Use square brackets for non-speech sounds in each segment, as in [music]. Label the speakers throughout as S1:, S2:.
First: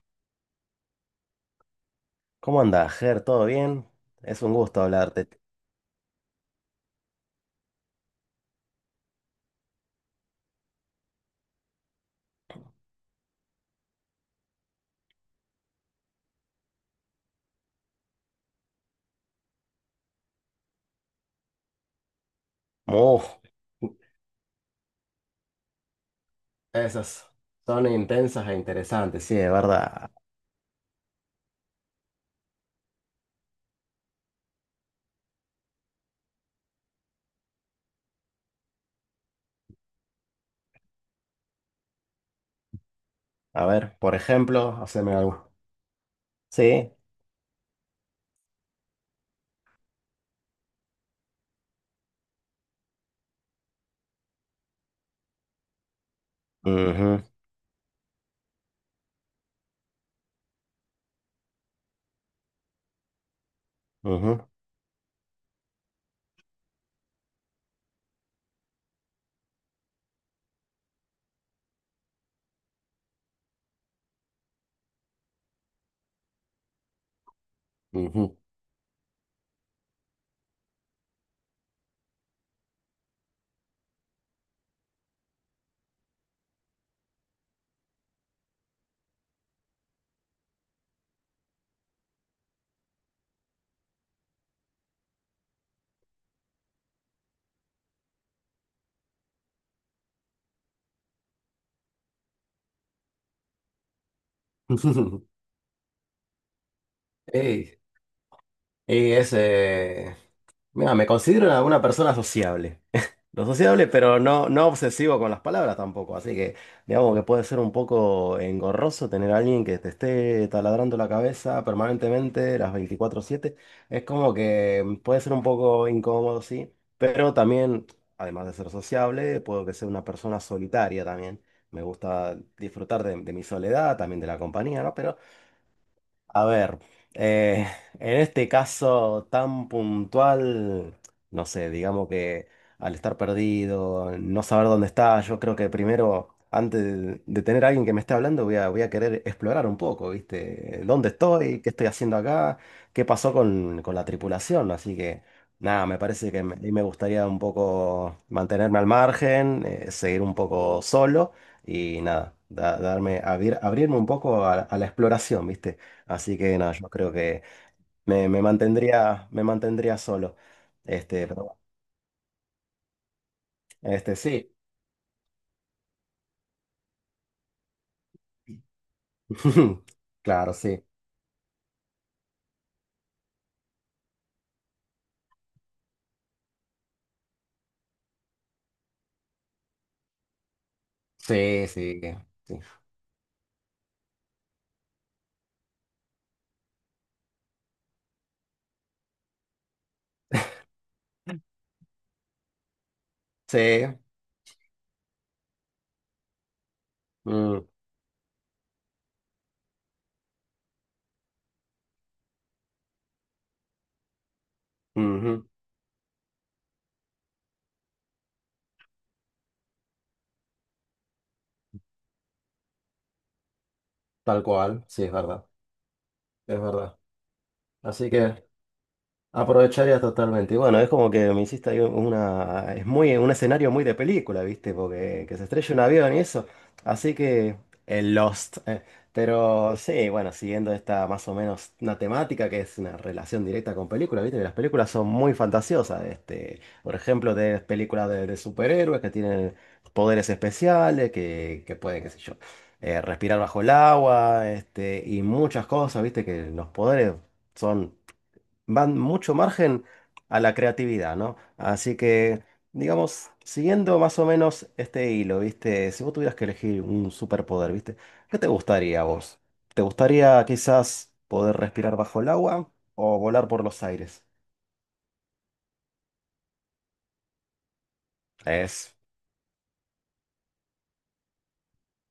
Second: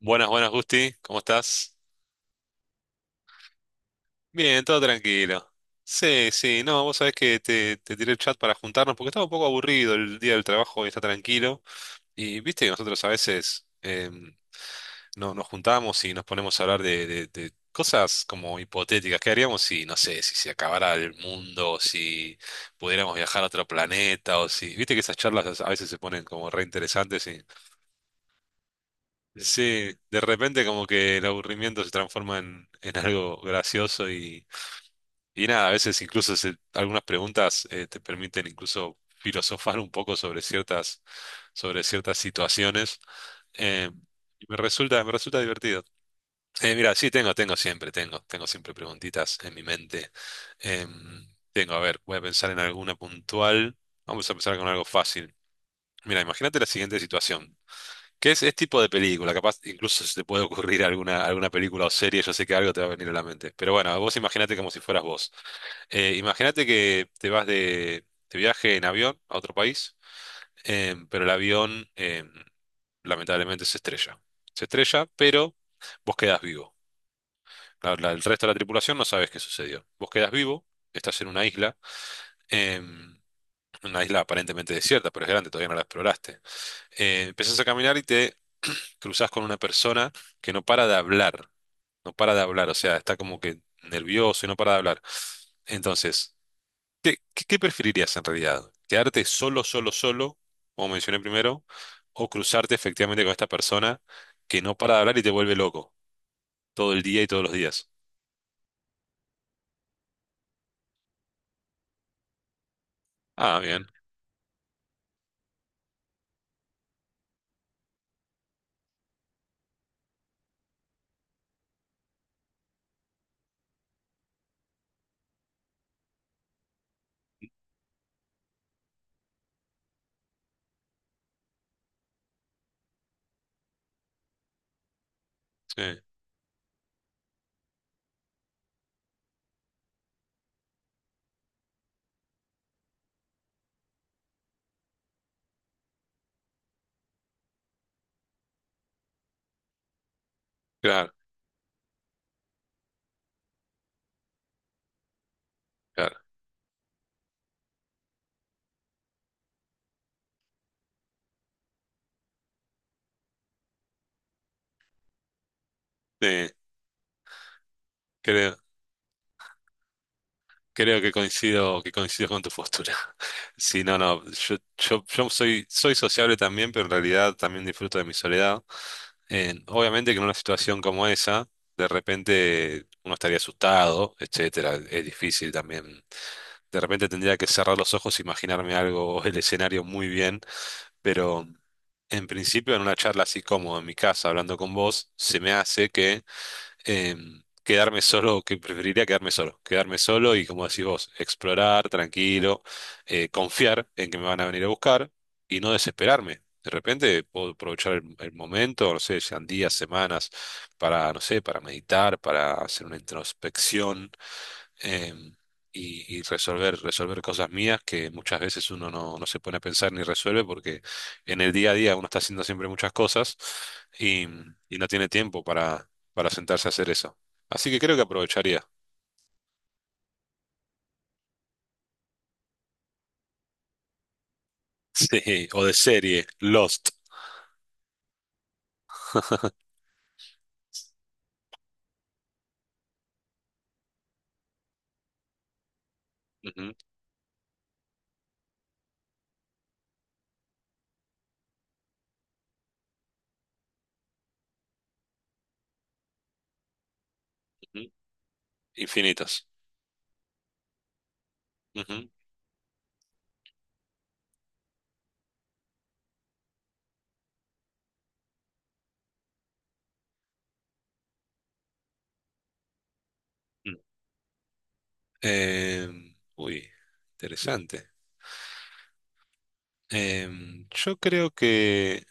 S1: Buenas, buenas, Gusti. ¿Cómo estás?
S2: ¿Cómo andás, Ger? ¿Todo bien? Es un
S1: Bien, todo
S2: gusto hablarte.
S1: tranquilo. Sí, sí, no, vos sabés que te tiré el chat para juntarnos porque estaba un poco aburrido el día del trabajo y está tranquilo. Y viste que nosotros a veces no, nos juntamos y nos ponemos a hablar de cosas como hipotéticas. ¿Qué haríamos si, no sé, si se acabara el mundo, o si pudiéramos
S2: Uf,
S1: viajar a otro planeta o si... Viste que esas charlas a veces se ponen como re
S2: esas
S1: interesantes y...
S2: son intensas e interesantes, sí, de
S1: Sí,
S2: verdad.
S1: de repente como que el aburrimiento se transforma en algo gracioso. Y nada, a veces incluso se- algunas preguntas te permiten incluso filosofar un poco sobre sobre ciertas situaciones.
S2: A
S1: Eh,
S2: ver, por
S1: y
S2: ejemplo,
S1: me
S2: haceme
S1: resulta
S2: algo.
S1: divertido.
S2: Sí.
S1: Mira, sí, tengo siempre preguntitas en mi mente. Eh, Tengo, a ver, voy a pensar en alguna puntual. Vamos a empezar con algo fácil. Mira, imagínate la siguiente
S2: Ujú,
S1: situación. ¿Qué es, este tipo de película? Capaz incluso se te puede ocurrir alguna película o serie, yo sé que algo te va a venir a la mente. Pero bueno, vos
S2: ujú,
S1: imagínate como si fueras vos. Imagínate que te vas de viaje en avión a otro país, pero el avión lamentablemente se estrella. Se estrella, pero vos quedás vivo. El
S2: ujú.
S1: resto de la tripulación no sabes qué sucedió. Vos quedás vivo, estás en eh, una isla aparentemente desierta, pero es grande, todavía no la exploraste. Empezás a caminar y te cruzás con una persona que no para de hablar. No para de hablar, o sea, está como que nervioso y no para de hablar. Entonces, ¿qué preferirías en realidad? ¿Quedarte solo, solo, solo, como mencioné primero, o cruzarte efectivamente con esta persona que no para de hablar
S2: [laughs]
S1: y te vuelve loco todo el día y todos los
S2: Ey,
S1: días?
S2: y ese. Mira, me considero una persona sociable. [laughs] Lo
S1: Ah, bien,
S2: sociable, pero no, no obsesivo con las palabras tampoco. Así que digamos que puede ser un poco engorroso tener a alguien que te esté taladrando la cabeza permanentemente las 24/7. Es como que puede ser un poco incómodo, sí. Pero también, además de ser sociable, puedo que sea una persona solitaria también. Me gusta disfrutar de mi soledad, también de la compañía, ¿no? Pero
S1: sí,
S2: a ver, eh, en este caso tan puntual, no sé, digamos que al estar perdido, no saber dónde está, yo creo que primero, antes de tener a alguien que me esté hablando, voy a querer explorar un poco, ¿viste? ¿Dónde
S1: claro,
S2: estoy? ¿Qué estoy haciendo acá? ¿Qué pasó con la tripulación? Así que nada, me
S1: claro.
S2: parece que me, ahí me gustaría un poco mantenerme al margen, seguir un poco solo y nada, darme, abrirme un poco a la exploración, ¿viste?
S1: Sí,
S2: Así que nada, yo creo que me,
S1: creo,
S2: me mantendría solo.
S1: creo que
S2: Este, pero bueno,
S1: coincido con tu postura. [laughs] Sí, no,
S2: este,
S1: no,
S2: sí.
S1: yo soy sociable también, pero en realidad también disfruto de mi soledad.
S2: [laughs]
S1: Obviamente que en una
S2: Claro,
S1: situación
S2: sí.
S1: como esa, de repente uno estaría asustado, etcétera. Es difícil también. De repente tendría que cerrar los ojos, imaginarme algo, el escenario muy bien, pero
S2: Sí, sí,
S1: en
S2: sí.
S1: principio en una charla así como en mi casa hablando con vos, se me hace que quedarme solo, que preferiría quedarme solo y como decís vos, explorar tranquilo,
S2: Sí.
S1: confiar en que me van a venir a buscar y no desesperarme. De repente puedo
S2: Mm,
S1: aprovechar el momento, no sé, sean días, semanas, para, no sé, para meditar, para hacer una introspección em,
S2: ujú.
S1: y resolver, resolver cosas mías que muchas veces uno no, no se pone a pensar ni resuelve porque en el día a día uno está haciendo siempre muchas cosas y,
S2: Tal
S1: y
S2: cual,
S1: no
S2: sí,
S1: tiene
S2: es
S1: tiempo
S2: verdad.
S1: para
S2: Es
S1: sentarse a hacer
S2: verdad.
S1: eso. Así que creo que
S2: Así que
S1: aprovecharía. [laughs]
S2: aprovecharía totalmente. Y bueno, es como que me hiciste ahí una. Es muy, un escenario muy de película, ¿viste? Porque que se
S1: Sí, o de
S2: estrella un avión y
S1: serie,
S2: eso.
S1: Lost.
S2: Así que el Lost. Pero sí, bueno, siguiendo esta más o menos una temática que es una relación directa con películas, ¿viste? Que las películas son muy fantasiosas. Este,
S1: Ujú,
S2: por ejemplo, de películas de superhéroes que tienen poderes especiales, que pueden, qué sé yo, respirar bajo el agua, este, y muchas cosas, ¿viste? Que los poderes
S1: ujú.
S2: son van mucho
S1: Infinitos.
S2: margen a la creatividad, ¿no? Así
S1: Ujú,
S2: que, digamos, siguiendo más o menos este hilo, ¿viste? Si vos tuvieras que elegir un superpoder, ¿viste? ¿Qué te gustaría a vos? ¿Te gustaría quizás poder respirar bajo el agua o volar por
S1: mm.
S2: los aires?
S1: Uy, interesante.
S2: Es.
S1: Yo creo que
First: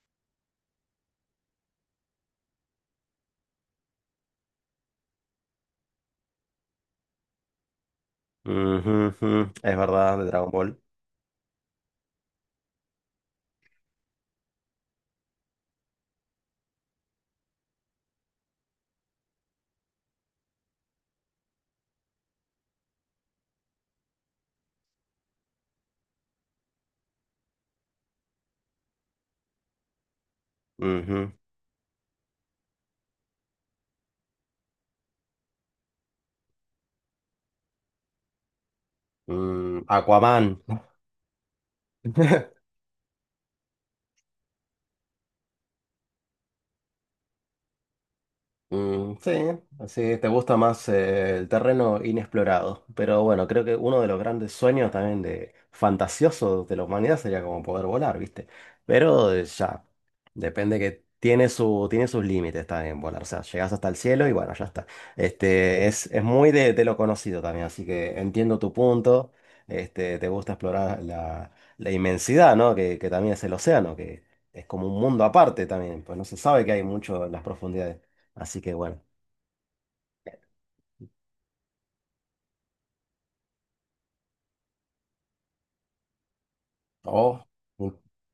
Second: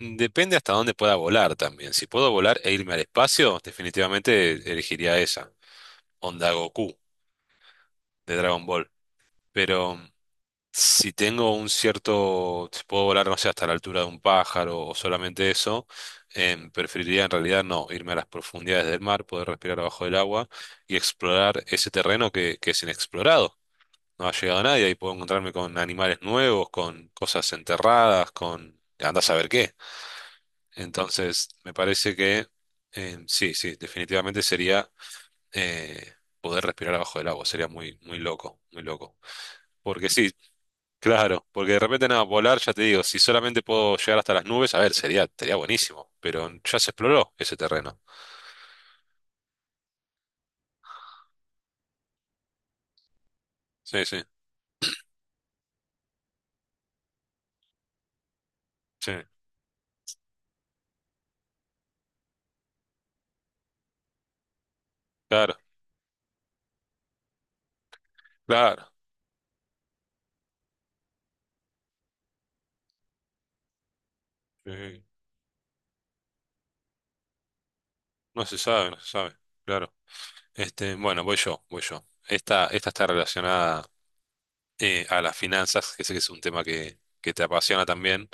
S1: depende hasta dónde pueda volar también. Si puedo volar e irme al espacio, definitivamente elegiría esa, onda Goku de Dragon Ball.
S2: Ujú, ujú. Es
S1: Pero mm,
S2: verdad, de Dragon Ball.
S1: si tengo un cierto, si puedo volar, no sé, hasta la altura de un pájaro o solamente eso, preferiría en realidad no, irme a las profundidades del mar, poder respirar abajo del agua y explorar ese terreno que es inexplorado. No ha llegado nadie y puedo encontrarme con animales nuevos, con cosas enterradas, con... Andás a ver qué.
S2: Ujú.
S1: Entonces, me parece que sí, definitivamente sería eh, poder respirar abajo del agua, sería muy, muy loco, muy loco.
S2: Mm,
S1: Porque sí,
S2: Aquaman.
S1: claro, porque de repente nada, volar,
S2: [laughs]
S1: ya te digo, si solamente puedo llegar hasta las nubes, a ver, sería buenísimo, pero ya se exploró ese terreno.
S2: Mm, sí, así te gusta más el terreno inexplorado. Pero bueno, creo que uno
S1: Sí,
S2: de los
S1: sí,
S2: grandes sueños también de fantasiosos de la humanidad sería como poder volar, ¿viste?
S1: sí,
S2: Pero depende que tiene su, tiene sus límites también volar. O sea, llegas hasta el cielo y bueno, ya está.
S1: claro,
S2: Este, es muy de lo conocido también, así que entiendo tu
S1: claro.
S2: punto. Este, te gusta explorar la, la inmensidad, ¿no? Que también es el océano, que es como un
S1: Sí,
S2: mundo aparte también. Pues no se sabe que hay mucho en las profundidades.
S1: no se
S2: Así que
S1: sabe, no
S2: bueno.
S1: se sabe, claro. Este, bueno, voy yo. Esta está relacionada a las finanzas, que sé que es un tema que te
S2: Oh,
S1: apasiona
S2: in-
S1: también.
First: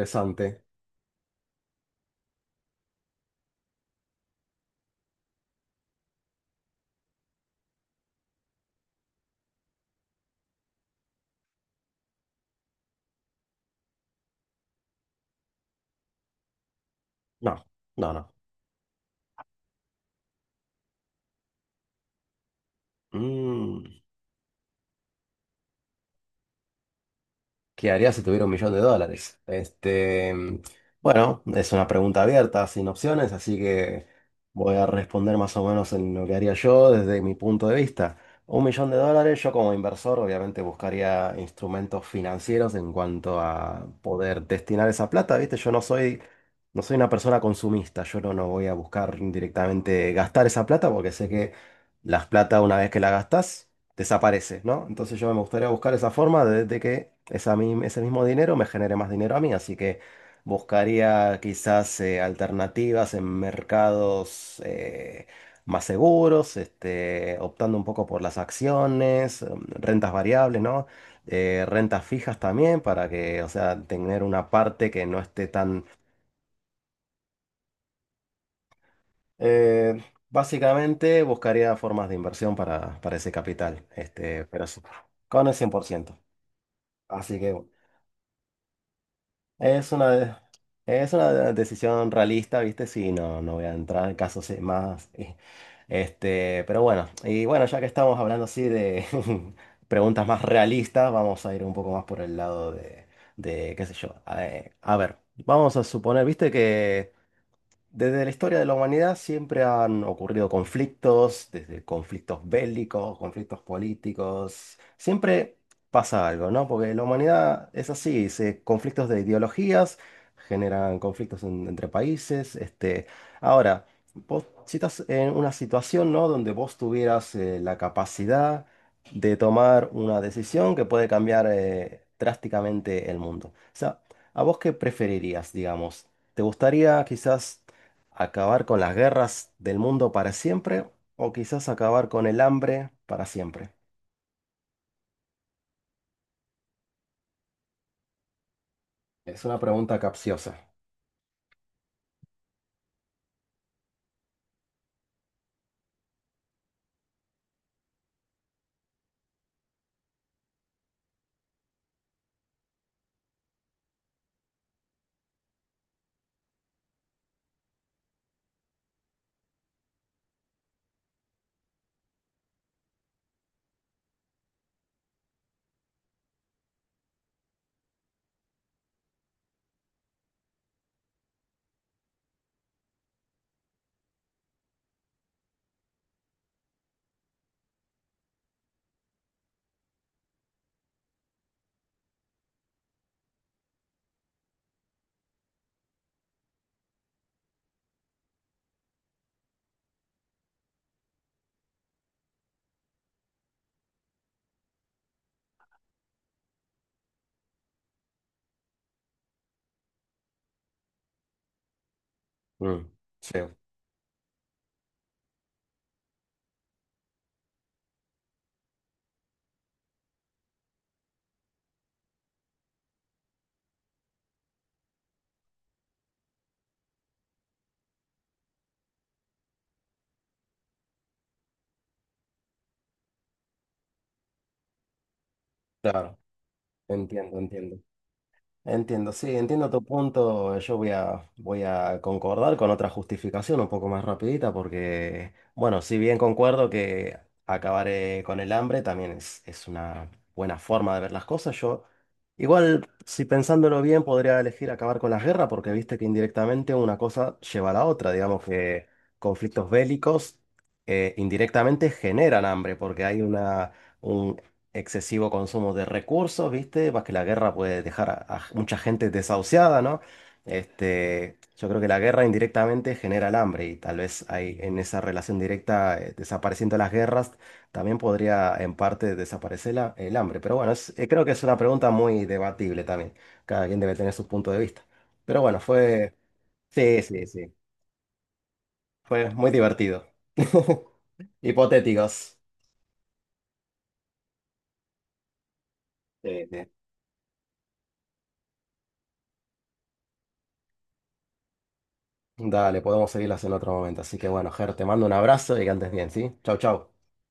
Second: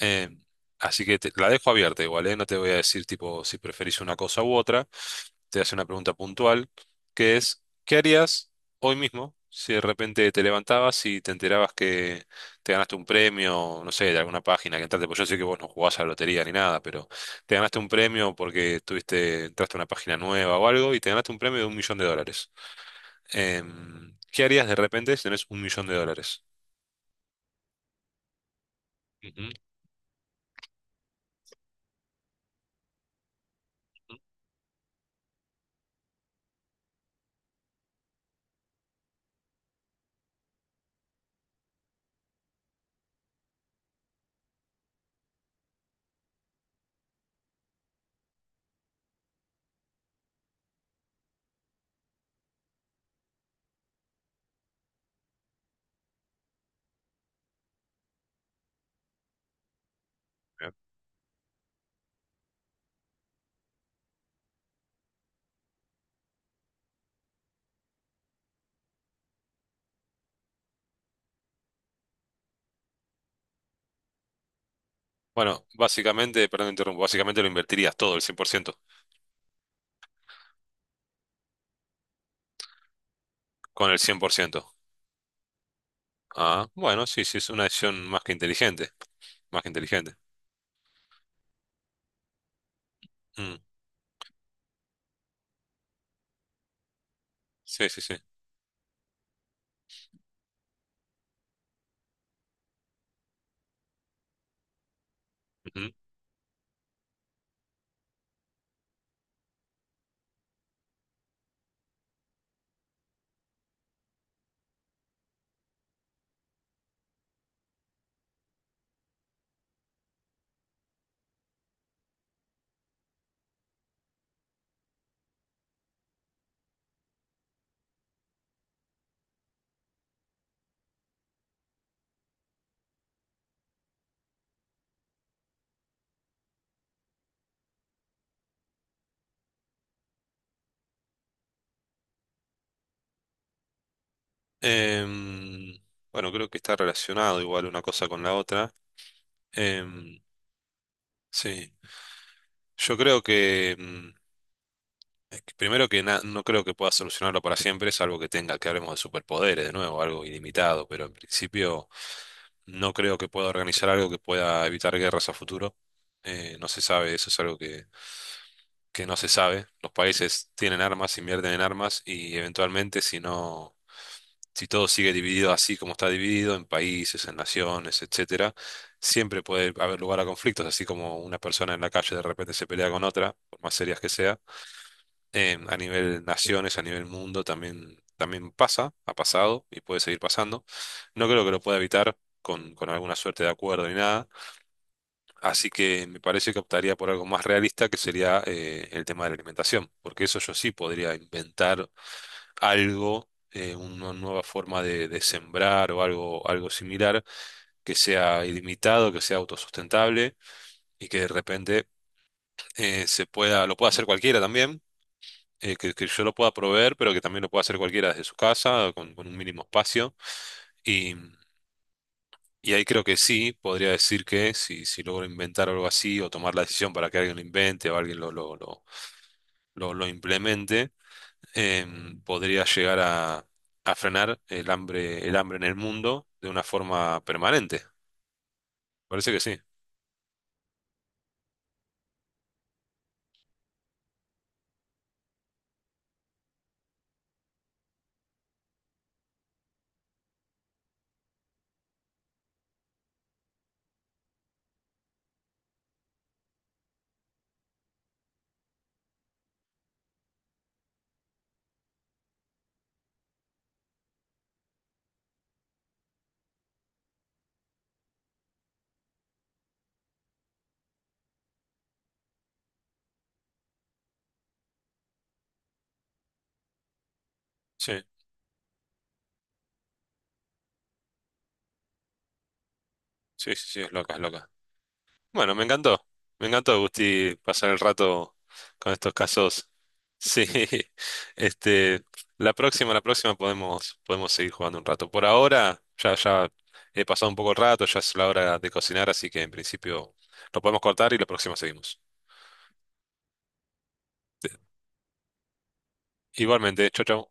S1: Eh, Así que te- la dejo abierta igual, ¿eh? No te voy a decir tipo si preferís una cosa u otra. Te hace una pregunta puntual, que es, ¿qué harías hoy mismo si de repente te levantabas y te enterabas que te ganaste un premio, no sé, de alguna página que entraste? Pues yo sé que vos no jugás a la lotería ni nada, pero te
S2: No,
S1: ganaste un
S2: no, no.
S1: premio porque tuviste entraste a una página nueva o algo y te ganaste un premio de un millón de dólares (1.000.000).
S2: Mm.
S1: ¿Qué harías de repente si tenés un millón de dólares (1.000.000)?
S2: ¿Qué haría si tuviera un millón de USD? Este, bueno, es una pregunta abierta, sin opciones, así que
S1: Ujú.
S2: voy a responder más o menos en lo que haría yo desde mi punto de vista. Un millón de USD, yo como inversor obviamente buscaría instrumentos financieros en cuanto a poder destinar esa plata, ¿viste? Yo no soy, no soy una persona consumista, yo no, no voy a buscar directamente gastar esa plata porque sé que las plata una vez que la gastas desaparece, ¿no? Entonces yo me gustaría buscar esa forma de que esa ese mismo dinero me genere más dinero a mí, así que buscaría quizás alternativas en mercados más seguros, este, optando un poco por las acciones, rentas variables, ¿no? Rentas fijas también para que, o sea, tener una parte que no esté
S1: Bueno,
S2: tan...
S1: básicamente, perdón, me interrumpo, básicamente lo invertirías todo, el 100%,
S2: eh, Básicamente buscaría formas de inversión para ese capital,
S1: con el cien por
S2: este, pero
S1: ciento.
S2: sí, con el 100%.
S1: Ah, bueno, sí, sí,
S2: Así
S1: es
S2: que
S1: una
S2: bueno.
S1: decisión más que inteligente, más que
S2: Es una,
S1: inteligente.
S2: de- es una decisión realista, ¿viste? Sí, no,
S1: Mm,
S2: no voy a entrar en casos más. Este, pero bueno, y bueno, ya que
S1: sí, sí, sí.
S2: estamos hablando así de [laughs] preguntas más realistas, vamos a ir un poco más por el lado de qué sé yo. A ver, vamos a
S1: Ujú.
S2: suponer, ¿viste que desde la historia de la humanidad siempre han ocurrido conflictos, desde conflictos bélicos, conflictos políticos, siempre pasa algo, ¿no? Porque la humanidad es así, se, conflictos de ideologías generan conflictos entre países. Este, ahora, vos si estás en una situación, ¿no? Donde vos tuvieras la capacidad de tomar una decisión que puede cambiar drásticamente el mundo. O sea, ¿a vos qué preferirías, digamos? ¿Te gustaría quizás acabar con las guerras del mundo para siempre o quizás acabar con el hambre para siempre?
S1: Em, bueno, creo que está relacionado igual una cosa con la otra.
S2: Es una pregunta
S1: Em,
S2: capciosa.
S1: sí, yo creo que... mm, es que primero que na- no creo que pueda solucionarlo para siempre, salvo que tenga que hablemos de superpoderes de nuevo, algo ilimitado, pero en principio no creo que pueda organizar algo que pueda evitar guerras a futuro. No se sabe, eso es algo que no se sabe. Los países tienen armas, invierten en armas y eventualmente si no, si todo sigue dividido así como está dividido, en países, en naciones, etcétera, siempre puede haber lugar a conflictos, así como una persona en la calle de repente se pelea con otra, por más serias que sean a nivel naciones, a nivel mundo, también, también pasa, ha pasado y puede seguir pasando. No creo que lo pueda evitar con alguna suerte de acuerdo ni nada. Así que me parece que optaría por algo más realista, que sería el tema de la alimentación, porque eso yo sí podría inventar algo, una nueva forma de sembrar o algo, algo similar, que sea ilimitado, que sea autosustentable y que de repente
S2: Mm,
S1: se
S2: sí,
S1: pueda, lo pueda hacer cualquiera también, que yo lo pueda proveer, pero que también lo pueda hacer cualquiera desde su casa, con un mínimo espacio. Y, y ahí creo que sí, podría decir que si, si logro inventar algo así o tomar la decisión para que alguien lo invente o alguien lo implemente, podría llegar a frenar el hambre en el
S2: claro,
S1: mundo de una forma
S2: entiendo, entiendo.
S1: permanente.
S2: Entiendo,
S1: Parece
S2: sí,
S1: que sí.
S2: entiendo tu punto. Voy a concordar con otra justificación un poco más rapidita porque, bueno, si bien concuerdo que acabar con el hambre también es una buena forma de ver las cosas, yo igual, si pensándolo bien, podría elegir acabar con las guerras porque viste que indirectamente una cosa lleva a la otra. Digamos que conflictos bélicos indirectamente generan hambre porque hay una excesivo consumo de recursos, ¿viste? Más que la guerra puede dejar a mucha gente desahuciada, ¿no? Este, yo creo que la guerra indirectamente genera el hambre y tal vez hay en esa relación directa, desapareciendo las guerras,
S1: Sí,
S2: también podría en parte desaparecer el hambre. Pero bueno, creo que es una pregunta muy debatible también.
S1: sí, sí,
S2: Cada
S1: sí,
S2: quien
S1: es
S2: debe tener
S1: loca, es
S2: su
S1: loca.
S2: punto de vista. Pero
S1: Bueno,
S2: bueno,
S1: me encantó.
S2: fue...
S1: Me encantó,
S2: Sí, sí,
S1: Gusti,
S2: sí.
S1: pasar el rato con estos
S2: Fue muy
S1: casos.
S2: divertido.
S1: Sí,
S2: [laughs]
S1: [laughs] este,
S2: Hipotéticos.
S1: la próxima podemos, podemos seguir jugando un rato. Por ahora, ya,
S2: Sí,
S1: ya
S2: sí.
S1: he pasado un poco el rato, ya es la hora de cocinar, así que en principio lo podemos cortar y la próxima seguimos.
S2: Dale, podemos seguirlas en otro momento. Así que bueno, Ger, te mando un abrazo y que andes bien, ¿sí? Chau,
S1: Igualmente,
S2: chau.
S1: chau, chau.